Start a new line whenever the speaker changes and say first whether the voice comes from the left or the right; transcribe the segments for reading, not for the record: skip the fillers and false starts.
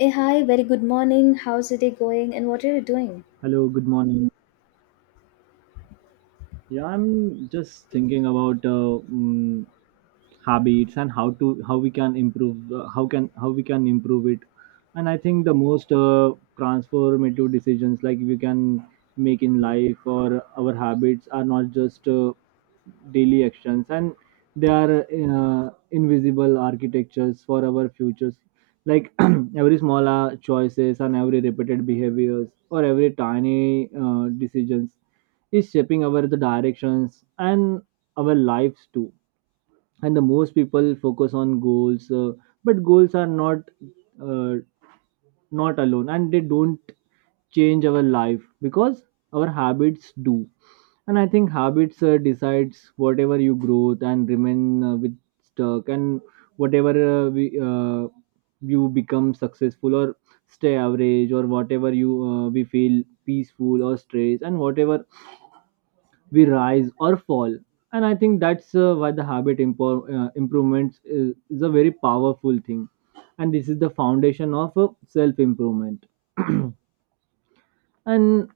left: Hey, hi, very good morning. How's the day going and what are you doing?
right: Hello, good morning. Yeah, I'm just thinking about habits and how we can improve how we can improve it. And I think the most transformative decisions like we can make in life or our habits are not just daily actions and they are invisible architectures for our futures. Like every small choices and every repeated behaviors or every tiny decisions is shaping our the directions and our lives too, and the most people focus on goals, but goals are not uh, not alone and they don't change our life because our habits do. And I think habits decides whatever you growth and remain with stuck, and whatever uh, we, uh, you become successful or stay average, or whatever you we feel peaceful or stressed, and whatever we rise or fall. And I think that's why the habit improvements is a very powerful thing, and this is the foundation of self improvement. And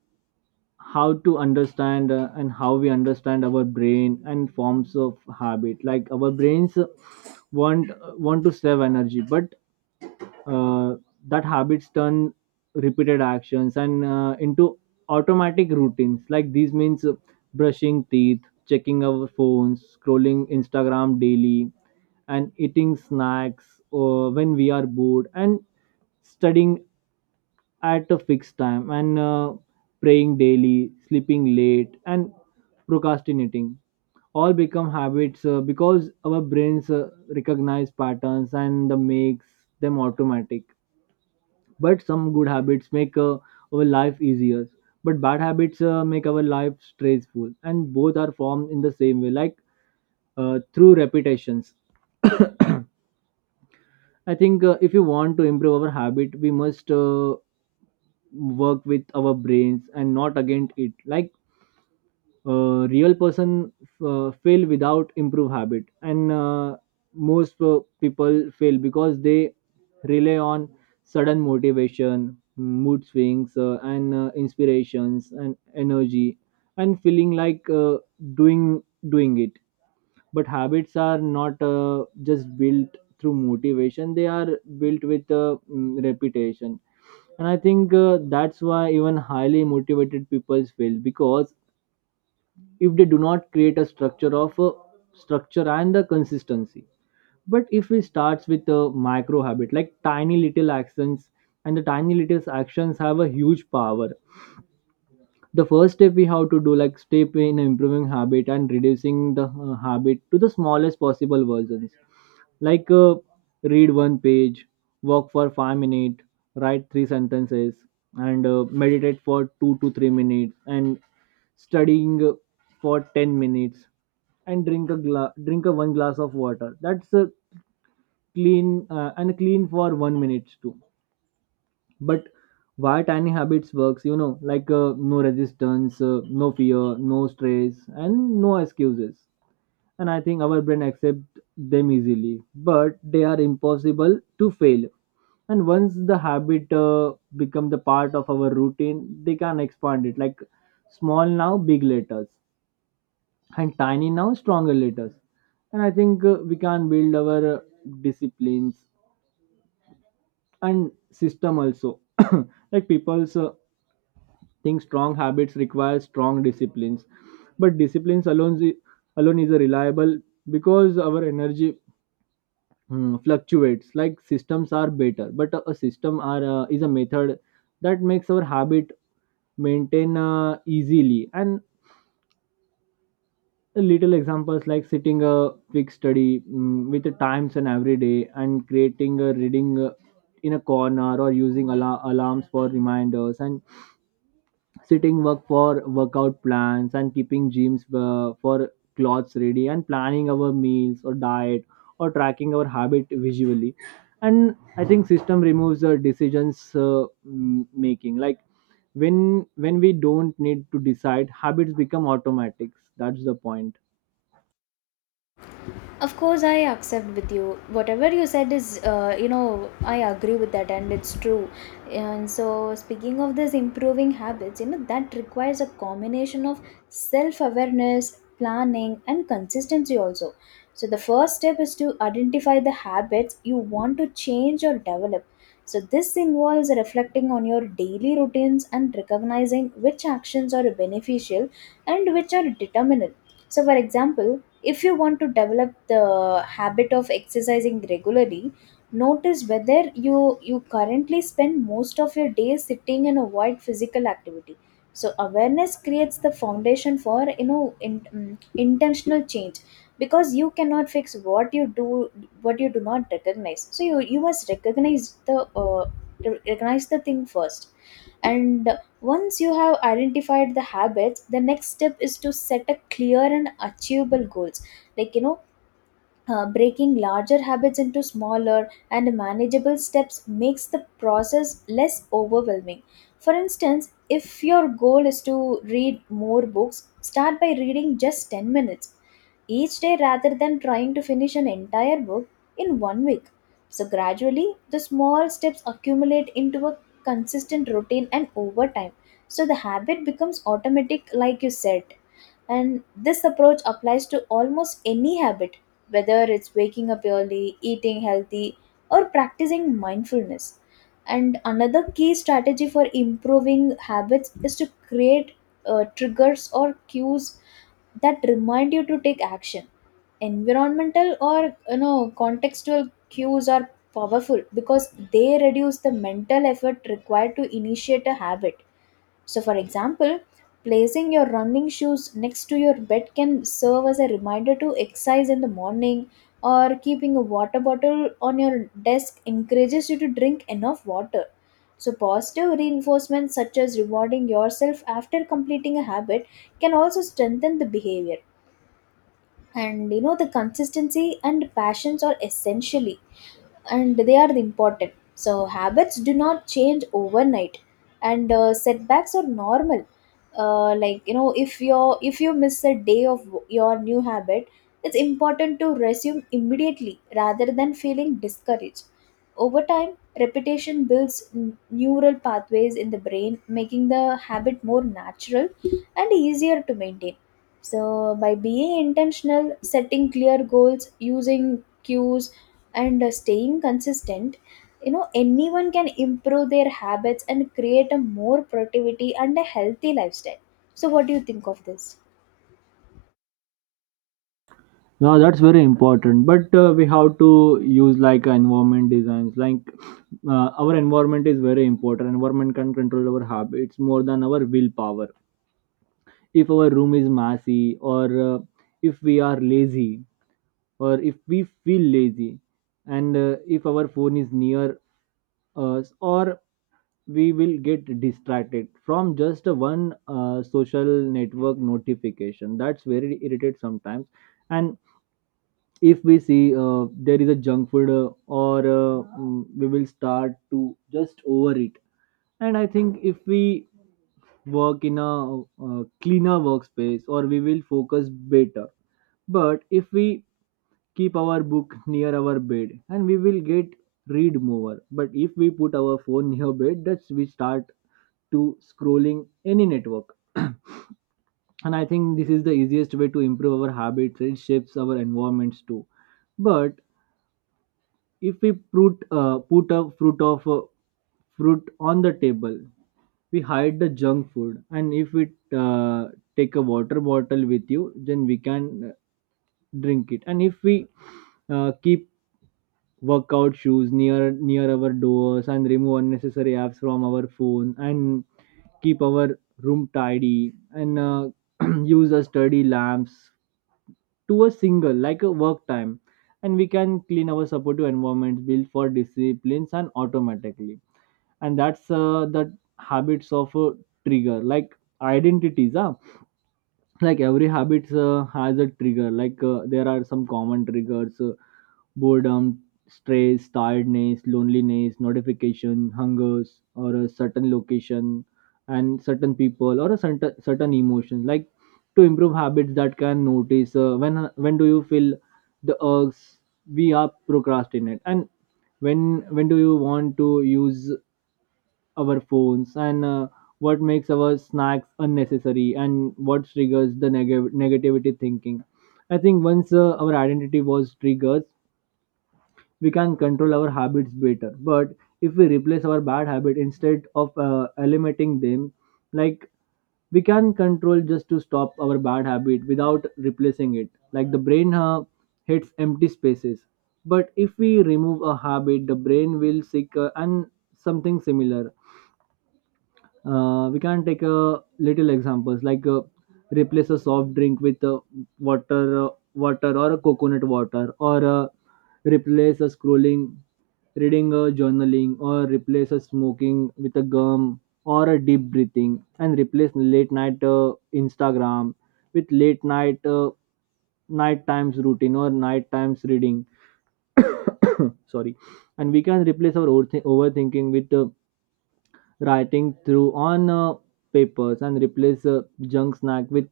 right: how to understand and how we understand our brain and forms of habit, like our brains want want to save energy, but uh, that habits turn repeated actions and into automatic routines, like these means brushing teeth, checking our phones, scrolling instagram daily, and eating snacks when we are bored, and studying at a fixed time, and praying daily, sleeping late, and procrastinating all become habits because our brains recognize patterns and the makes them automatic. But some good habits make our life easier, but bad habits make our life stressful, and both are formed in the same way, like through repetitions. I think if you want to improve our habit, we must work with our brains and not against it. Like real person fail without improve habit, and most people fail because they rely on sudden motivation, mood swings, and inspirations and energy and feeling like doing doing it. But habits are not just built through motivation, they are built with reputation. And I think that's why even highly motivated people fail because if they do not create a structure of structure and the consistency. But if we starts with a micro habit, like tiny little actions, and the tiny little actions have a huge power. The first step we have to do, like step in improving habit, and reducing the habit to the smallest possible versions. Like read one page, walk for 5 minutes, write three sentences, and meditate for 2 to 3 minutes, and studying for 10 minutes, and drink a one glass of water, that's a clean, and clean for 1 minute too. But why tiny habits works, you know, like no resistance, no fear, no stress, and no excuses. And I think our brain accept them easily. But they are impossible to fail. And once the habit become the part of our routine, they can expand it, like small now, big letters, and tiny now, stronger letters. And I think we can build our disciplines and system also. Like people's think strong habits require strong disciplines, but alone is a reliable because our energy, Hmm, fluctuates. Like systems are better, but a system are is a method that makes our habit maintain easily. And a little examples, like sitting a quick study mm with the times and every day, and creating a reading in a corner, or alarms for reminders, and setting work for workout plans, and keeping gyms for clothes ready, and planning our meals or diet, or tracking our habit visually. And I think system removes the decisions, making, like when we don't need to decide, habits become automatics, that's the point.
left: Of course, I accept with you. Whatever you said is, I agree with that, and it's true. And so, speaking of this improving habits, that requires a combination of self awareness, planning, and consistency also. So, the first step is to identify the habits you want to change or develop. So, this involves reflecting on your daily routines and recognizing which actions are beneficial and which are determinant. So, for example, if you want to develop the habit of exercising regularly, notice whether you currently spend most of your day sitting and avoid physical activity. So awareness creates the foundation for intentional change, because you cannot fix what you do, what you do not recognize. So you must recognize the thing first. And once you have identified the habits, the next step is to set a clear and achievable goals. Like you know, Breaking larger habits into smaller and manageable steps makes the process less overwhelming. For instance, if your goal is to read more books, start by reading just 10 minutes each day rather than trying to finish an entire book in 1 week. So, gradually, the small steps accumulate into a consistent routine and over time. So, the habit becomes automatic, like you said. And this approach applies to almost any habit, whether it's waking up early, eating healthy, or practicing mindfulness. And another key strategy for improving habits is to create triggers or cues that remind you to take action. Environmental or contextual cues are powerful because they reduce the mental effort required to initiate a habit. So, for example, placing your running shoes next to your bed can serve as a reminder to exercise in the morning, or keeping a water bottle on your desk encourages you to drink enough water. So, positive reinforcements such as rewarding yourself after completing a habit can also strengthen the behavior. And you know, the consistency and passions are essentially, and they are the important. So habits do not change overnight, and setbacks are normal. Like you know, if you miss a day of your new habit, it's important to resume immediately rather than feeling discouraged. Over time, repetition builds neural pathways in the brain, making the habit more natural and easier to maintain. So by being intentional, setting clear goals, using cues, and staying consistent, you know, anyone can improve their habits and create a more productivity and a healthy lifestyle. So what do you think of this?
right: No, that's very important, but we have to use like environment designs like our environment is very important environment can control our habits more than our willpower if our room is messy or if we are lazy or if we feel lazy and if our phone is near us or we will get distracted from just a one social network notification that's very irritates sometimes and if we see there is a junk food or mm, we will start to just overeat and I think if we work in a cleaner workspace or we will focus better but if we keep our book near our bed and we will get read more but if we put our phone near bed that's we start to scrolling any network and I think this is the easiest way to improve our habits it shapes our environments too but if we put put a fruit of fruit on the table we hide the junk food and if we uh, take a water bottle with you then we can drink it and if we keep workout shoes near near our doors and remove unnecessary apps from our phone and keep our room tidy and use a study lamps to a single like a work time and we can clean our supportive environment build for disciplines and automatically and that's the habits of a trigger like identities huh? like every habit has a trigger like there are some common triggers Boredom, stress, tiredness, loneliness, notification, hungers, or a certain location and certain people or a certain certain emotion. Like to improve habits that can notice when do you feel the urges we are procrastinate and when do you want to use our phones and what makes our snacks unnecessary and what triggers the neg- negativity thinking I think once our identity was triggered we can control our habits better but if we replace our bad habit instead of eliminating them like we can control just to stop our bad habit without replacing it like the brain hates empty spaces but if we remove a habit the brain will seek and something similar we can take a little examples like replace a soft drink with water water or a coconut water or replace a scrolling reading a journaling or replace a smoking with a gum or a deep breathing and replace late night instagram with late night night times routine or night times reading sorry and we can replace our overthi- overthinking with writing through on papers and replace junk snack with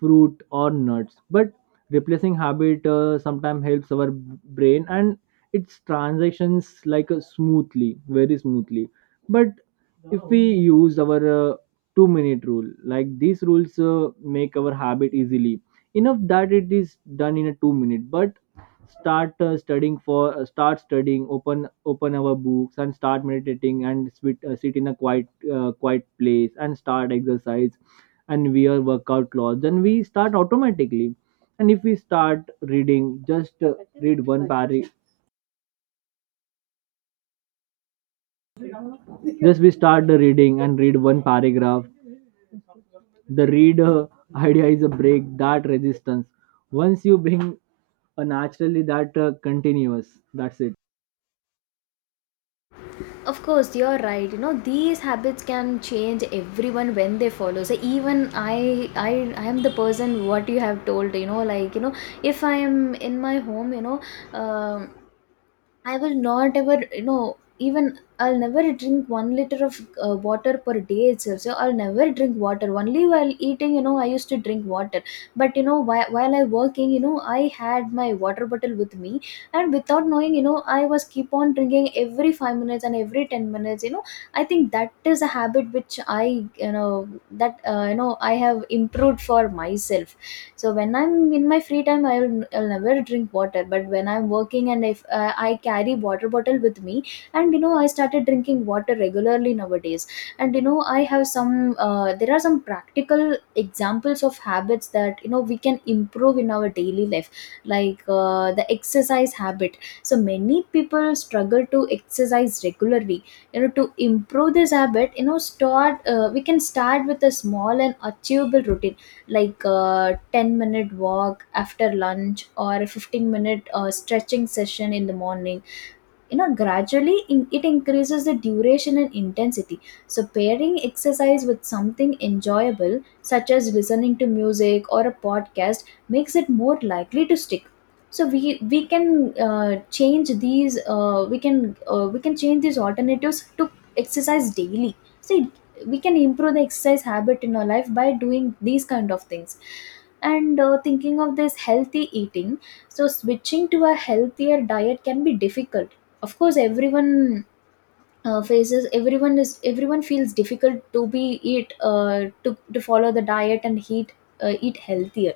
right: fruit or nuts but replacing habit sometimes helps our b- brain and its transactions like smoothly very smoothly but if we use our 2 minute rule like these rules make our habit easily enough that it is done in a 2 minute but start studying for start studying open open our books and start meditating and sit, sit in a quiet quiet place and start exercise and wear workout clothes and we start automatically and if we start reading just read one paragraph just we start the reading and read one paragraph the reader idea is a break that resistance once you bring, a naturally that continuous that's it
left: Of course, you're right. You know, these habits can change everyone when they follow. So even I, I am the person what you have told. If I am in my home, you know, um I will not ever, you know, even I'll never drink 1 liter of water per day itself. So I'll never drink water. Only while eating, you know, I used to drink water. But you know, while I working, you know, I had my water bottle with me, and without knowing, you know, I was keep on drinking every 5 minutes and every 10 minutes. You know, I think that is a habit which I, you know, that you know I have improved for myself. So when I'm in my free time, I'll never drink water. But when I'm working and if I carry water bottle with me, and you know, I started drinking water regularly nowadays. And you know, I have some there are some practical examples of habits that you know we can improve in our daily life, like the exercise habit. So many people struggle to exercise regularly. To improve this habit, you know, start we can start with a small and achievable routine, like a 10-minute walk after lunch or a 15 minute stretching session in the morning. You know, it increases the duration and intensity. So pairing exercise with something enjoyable, such as listening to music or a podcast, makes it more likely to stick. So we can change these we can change these alternatives to exercise daily. See, we can improve the exercise habit in our life by doing these kind of things. And thinking of this healthy eating, so switching to a healthier diet can be difficult. Of course, everyone faces everyone is everyone feels difficult to to follow the diet and heat eat healthier.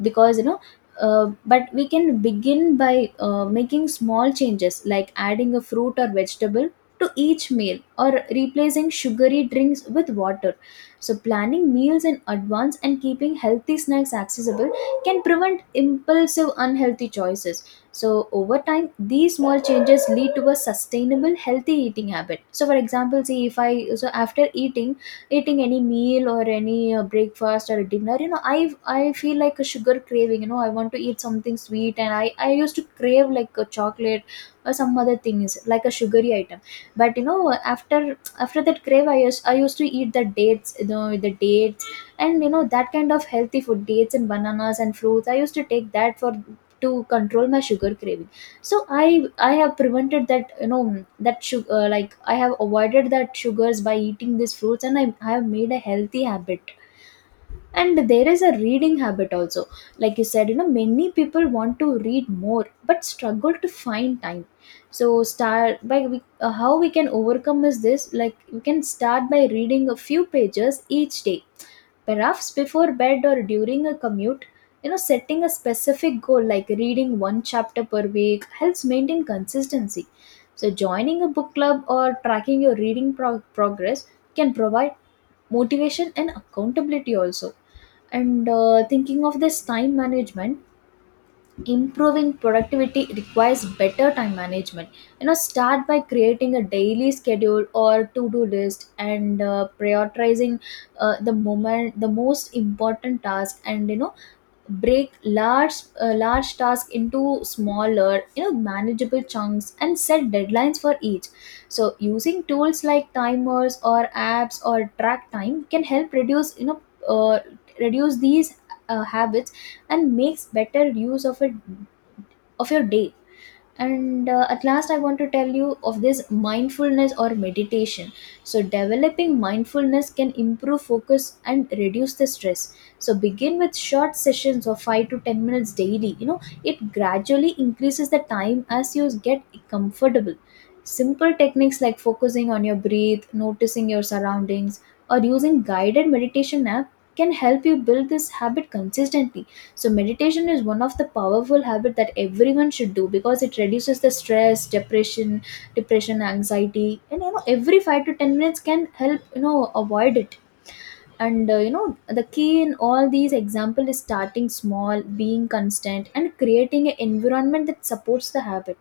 left: Because you know, but we can begin by making small changes like adding a fruit or vegetable to each meal, or replacing sugary drinks with water. So planning meals in advance and keeping healthy snacks accessible can prevent impulsive unhealthy choices. So, over time, these small changes lead to a sustainable, healthy eating habit. So, for example, see, if I so after eating any meal or any breakfast or dinner, you know, I feel like a sugar craving. You know, I want to eat something sweet, and I used to crave like a chocolate or some other things like a sugary item. But you know, after that crave, I used to eat the dates, you know, the dates. And you know, that kind of healthy food, dates and bananas and fruits, I used to take that for to control my sugar craving. So I have prevented that, you know, that sugar, like I have avoided that sugars by eating these fruits, and I have made a healthy habit. And there is a reading habit also. Like you said, you know, many people want to read more but struggle to find time. So how we can overcome is this, like we can start by reading a few pages each day. Perhaps before bed or during a commute, you know, setting a specific goal like reading one chapter per week helps maintain consistency. So, joining a book club or tracking your reading progress can provide motivation and accountability also. And thinking of this time management, improving productivity requires better time management. You know, start by creating a daily schedule or to do list, and prioritizing the most important task. And you know, break large task into smaller, you know, manageable chunks, and set deadlines for each. So using tools like timers or apps or track time can help reduce, you know, uh, reduce these habits and makes better use of it, of your day. And at last, I want to tell you of this mindfulness or meditation. So developing mindfulness can improve focus and reduce the stress. So begin with short sessions of 5 to 10 minutes daily. You know, it gradually increases the time as you get comfortable. Simple techniques like focusing on your breath, noticing your surroundings, or using guided meditation app can help you build this habit consistently. So meditation is one of the powerful habit that everyone should do, because it reduces the stress, depression, anxiety, and you know, every 5 to 10 minutes can help you know avoid it. And you know, the key in all these example is starting small, being constant, and creating an environment that supports the habit.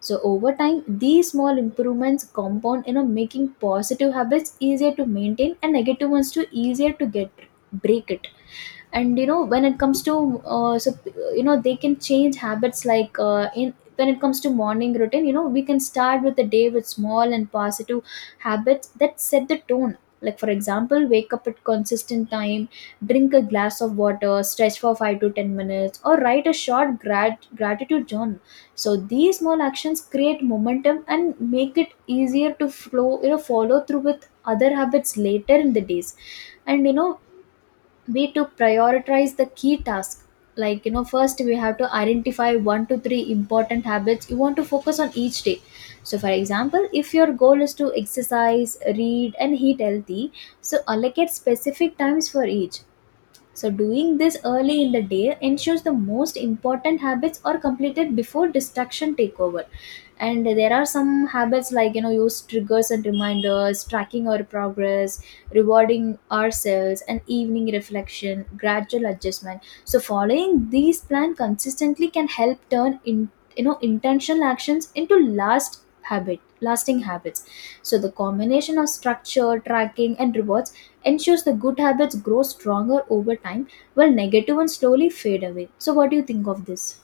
left: So over time, these small improvements compound, you know, making positive habits easier to maintain and negative ones too easier to get break it. And you know, when it comes to they can change habits, like in when it comes to morning routine, you know, we can start with the day with small and positive habits that set the tone. Like for example, wake up at consistent time, drink a glass of water, stretch for 5 to 10 minutes, or write a short gratitude journal. So these small actions create momentum and make it easier to flow you know follow through with other habits later in the days. And you know, we to prioritize the key task. Like you know, first we have to identify 1 to 3 important habits you want to focus on each day. So for example, if your goal is to exercise, read, and eat healthy, so allocate specific times for each. So, doing this early in the day ensures the most important habits are completed before distraction take over. And there are some habits, like you know, use triggers and reminders, tracking our progress, rewarding ourselves, and evening reflection, gradual adjustment. So following these plan consistently can help turn in, you know, intentional actions into lasting habits. So, the combination of structure, tracking, and rewards ensures the good habits grow stronger over time while negative ones slowly fade away. So, what do you think of this?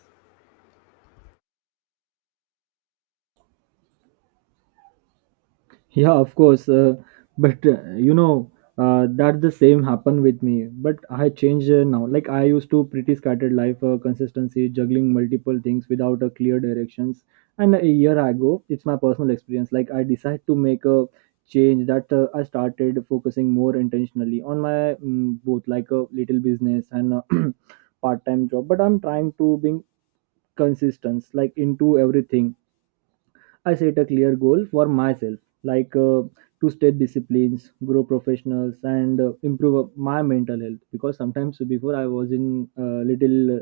right: yeah of course but you know, that the same happened with me, but I changed now. Like I used to pretty scattered life, consistency juggling multiple things without a clear directions. And a year ago, it's my personal experience, like I decided to make a change, that I started focusing more intentionally on my both, like a little business and a part-time job, but I'm trying to being consistent, like into everything. I set a clear goal for myself, like to stay disciplines, grow professionals, and improve my mental health. Because sometimes before I was in little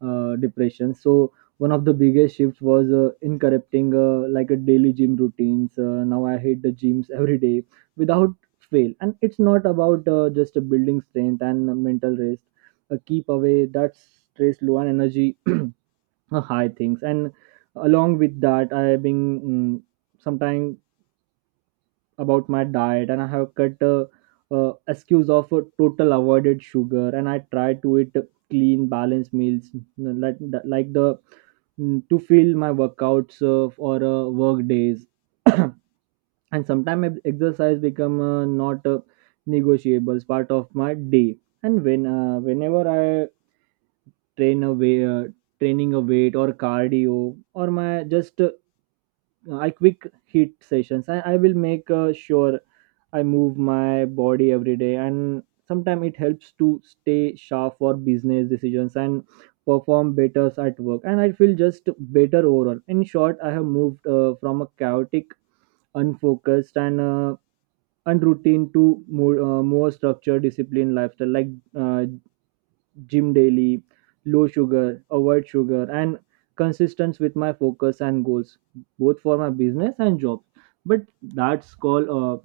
right: depression. So one of the biggest shifts was incorrecting like a daily gym routines. Now I hit the gyms every day without fail, and it's not about just building strength and mental rest. Keep away that stress, low and energy high things. And along with that, I have been, sometime, about my diet, and I have cut excuse of total avoided sugar, and I try to eat clean balanced meals, you know, like the to fill my workouts or work days. And sometimes exercise become not negotiables part of my day. And when whenever I train away uh, training a weight or cardio, or my just I quick hit sessions. I will make sure I move my body every day, and sometimes it helps to stay sharp for business decisions and perform better at work. And I feel just better overall. In short, I have moved from a chaotic, unfocused, and unroutine to more structured, disciplined lifestyle. Like uh, gym daily, low sugar, avoid sugar, and consistent with my focus and goals, both for my business and jobs. But that's called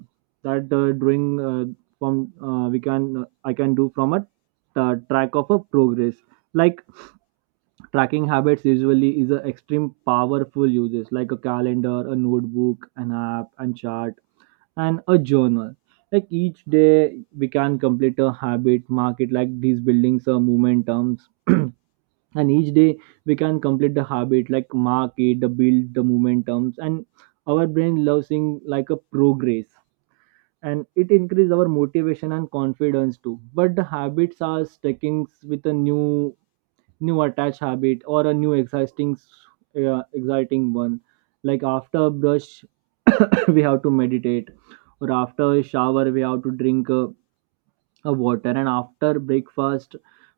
right: that doing from we can I can do from a track of a progress. Like tracking habits usually is a extreme powerful uses like a calendar, a notebook, an app and chart and a journal. Like each day, we can complete a habit, mark it like these buildings are momentums. And each day we can complete the habit like mark it the build the momentums, and our brain loves seeing like a progress, and it increases our motivation and confidence too. But the habits are sticking with a new attached habit or a new exciting one. Like after a brush we have to meditate, or after a shower we have to drink a water, and after breakfast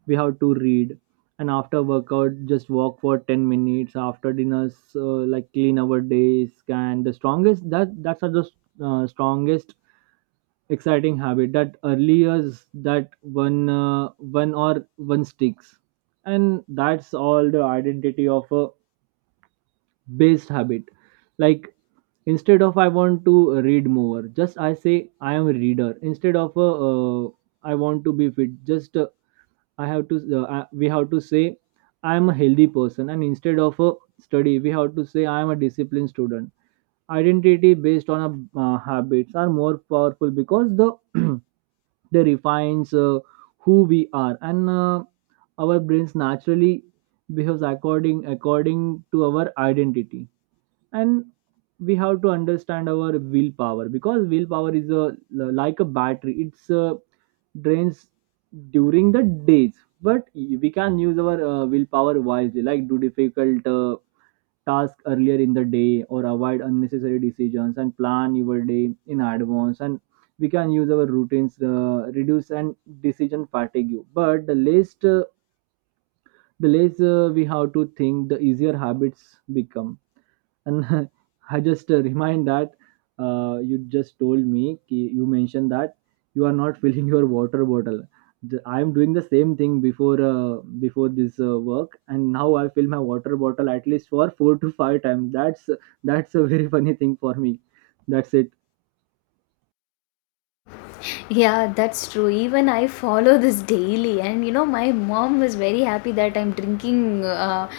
right: we have to read, and after workout just walk for 10 minutes after dinners like clean our days. And the strongest that's are the strongest exciting habit that early is that one sticks. And that's all the identity of a based habit. Like instead of I want to read more, just I say I am a reader. Instead of I want to be fit, just I have to I- we have to say I am a healthy person. And instead of a study, we have to say I am a disciplined student. Identity based on habits are more powerful because the they refines who we are. And our brains naturally behaves according to our identity. And we have to understand our willpower, because willpower is a like a battery. It's a drains during the days. But we can use our willpower wisely, like do difficult task earlier in the day, or avoid unnecessary decisions and plan your day in advance. And we can use our routines reduce and decision fatigue. But the less we have to think, the easier habits become. And I just remind that you just told me ki you mentioned that you are not filling your water bottle. I am doing the same thing before before this work, and now I fill my water bottle at least for 4 to 5 times. That's a very funny thing for me. That's it.
left: Yeah, that's true. Even I follow this daily, and you know, my mom was very happy that I'm drinking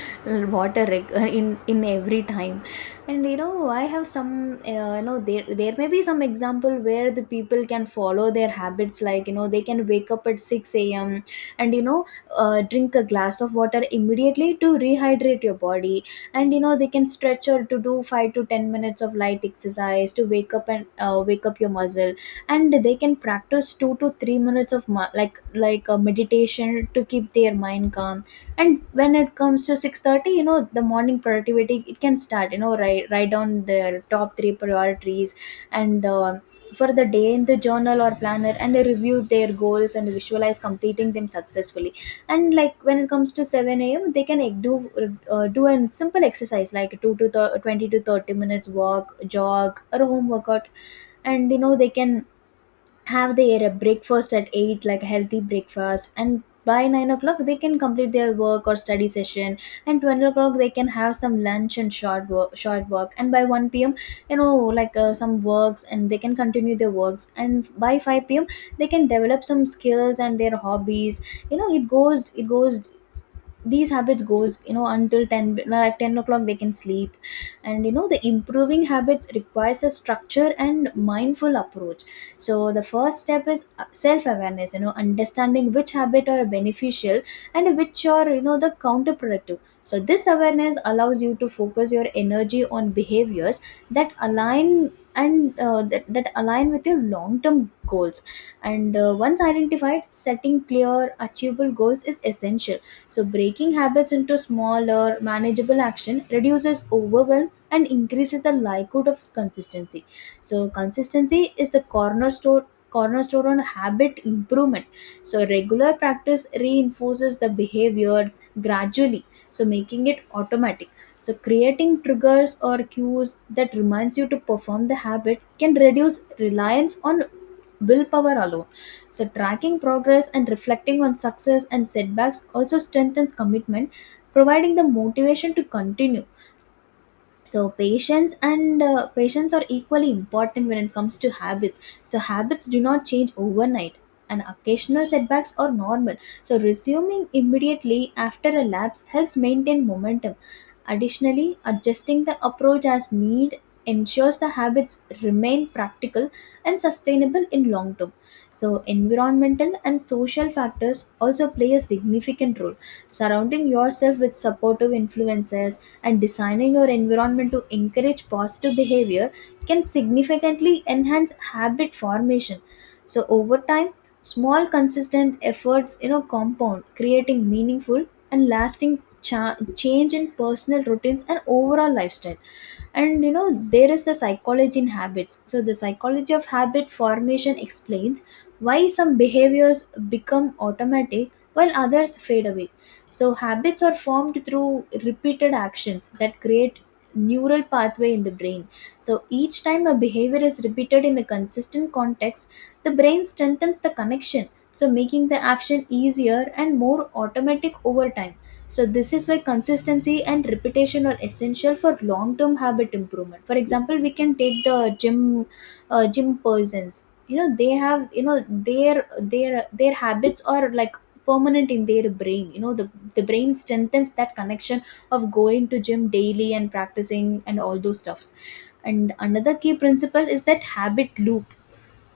left: water in every time. And you know, I have some, you know, there may be some example where the people can follow their habits, like you know, they can wake up at six a.m. and you know, drink a glass of water immediately to rehydrate your body, and you know, they can stretch or to do 5 to 10 minutes of light exercise to wake up and wake up your muscle. And they can practice 2 to 3 minutes of like a meditation to keep their mind calm. And when it comes to 6:30, you know, the morning productivity it can start. You know, write down their top 3 priorities and for the day in the journal or planner, and they review their goals and visualize completing them successfully. And like when it comes to 7 a.m, they can like, do do a simple exercise like 2 to 20 to 30 minutes walk, jog, or home workout. And you know they can have their breakfast at 8, like a healthy breakfast, and by 9 o'clock they can complete their work or study session. And 12 o'clock they can have some lunch and short work, and by 1 p.m, you know, like some works, and they can continue their works, and by 5 p.m they can develop some skills and their hobbies. You know, it goes, these habits goes, you know, until 10, no, like 10 o'clock they can sleep. And you know, the improving habits requires a structure and mindful approach. So the first step is self awareness, you know, understanding which habit are beneficial and which are, you know, the counterproductive. So this awareness allows you to focus your energy on behaviors that align and that align with your long term goals. And once identified, setting clear achievable goals is essential. So, breaking habits into smaller, manageable action reduces overwhelm and increases the likelihood of consistency. So, consistency is the cornerstone on habit improvement. So, regular practice reinforces the behavior gradually, so making it automatic. So, creating triggers or cues that reminds you to perform the habit can reduce reliance on willpower alone. So, tracking progress and reflecting on success and setbacks also strengthens commitment, providing the motivation to continue. So patience and patience are equally important when it comes to habits. So habits do not change overnight, and occasional setbacks are normal. So resuming immediately after a lapse helps maintain momentum. Additionally, adjusting the approach as need ensures the habits remain practical and sustainable in long term. So environmental and social factors also play a significant role. Surrounding yourself with supportive influences and designing your environment to encourage positive behavior can significantly enhance habit formation. So over time, small consistent efforts, you know, compound, creating meaningful and lasting change in personal routines and overall lifestyle. And you know, there is the psychology in habits. So the psychology of habit formation explains why some behaviors become automatic while others fade away. So habits are formed through repeated actions that create neural pathway in the brain. So each time a behavior is repeated in a consistent context, the brain strengthens the connection, so making the action easier and more automatic over time. So this is why consistency and repetition are essential for long-term habit improvement. For example, we can take the gym persons. You know they have, you know, their habits are like permanent in their brain, you know, the brain strengthens that connection of going to gym daily and practicing and all those stuffs. And another key principle is that habit loop,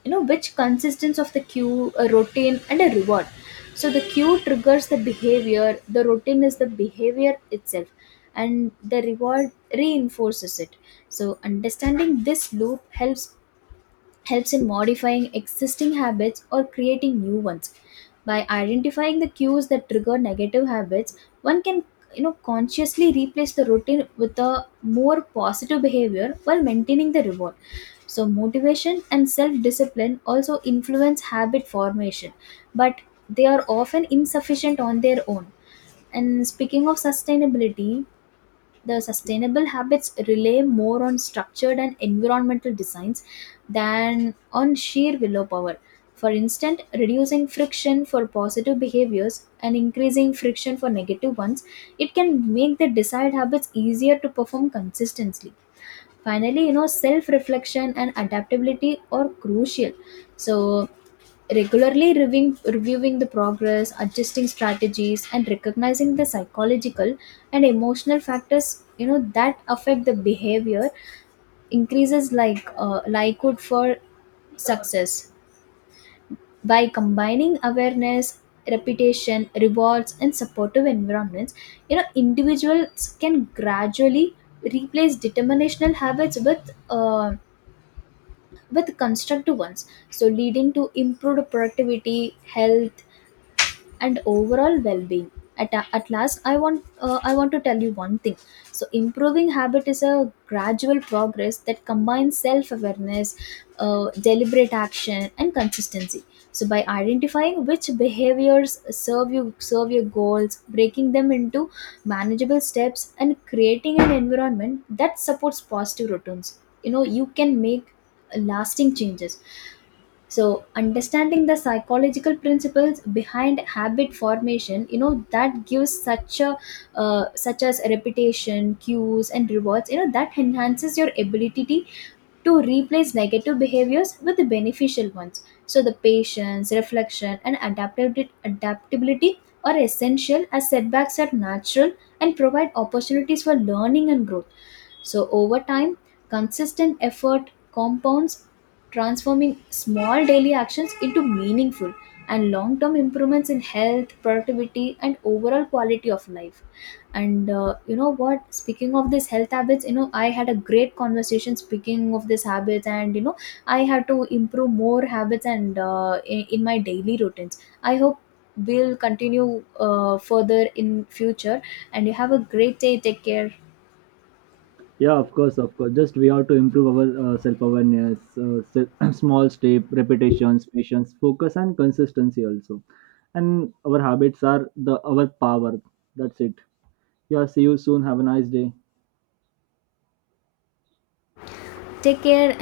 left: you know, which consists of the cue, a routine, and a reward. So the cue triggers the behavior, the routine is the behavior itself, and the reward reinforces it. So understanding this loop helps in modifying existing habits or creating new ones. By identifying the cues that trigger negative habits, one can, you know, consciously replace the routine with a more positive behavior while maintaining the reward. So motivation and self discipline also influence habit formation, but they are often insufficient on their own. And speaking of sustainability, the sustainable habits rely more on structured and environmental designs than on sheer willpower. For instance, reducing friction for positive behaviors and increasing friction for negative ones, it can make the desired habits easier to perform consistently. Finally, you know, self reflection and adaptability are crucial. So regularly reviewing reviewing the progress, adjusting strategies, and recognizing the psychological and emotional factors, you know, that affect the behavior, increases like likelihood for success by combining awareness, repetition, rewards, and supportive environments. You know, individuals can gradually replace determinational habits with constructive ones, so leading to improved productivity, health, and overall well-being. At last, I want I want to tell you one thing. So improving habit is a gradual progress that combines self-awareness, deliberate action, and consistency. So by identifying which behaviors serve your goals, breaking them into manageable steps and creating an environment that supports positive returns, you know, you can make lasting changes. So understanding the psychological principles behind habit formation, you know, that gives such a such as reputation cues and rewards, you know, that enhances your ability to replace negative behaviors with the beneficial ones. So the patience, reflection, and adaptability are essential, as setbacks are natural and provide opportunities for learning and growth. So, over time, consistent effort compounds, transforming small daily actions into meaningful and long term improvements in health, productivity, and overall quality of life. And you know what? Speaking of these health habits, you know, I had a great conversation speaking of these habits, and you know, I had to improve more habits and in my daily routines. I hope we'll continue further in future, and you have a great day. Take care.
right: Yeah, of course, of course. Just we have to improve our self awareness, small step, repetitions, patience, focus, and consistency also. And our habits are the our power. That's it. Yeah, see you soon. Have a nice day.
left: Take care.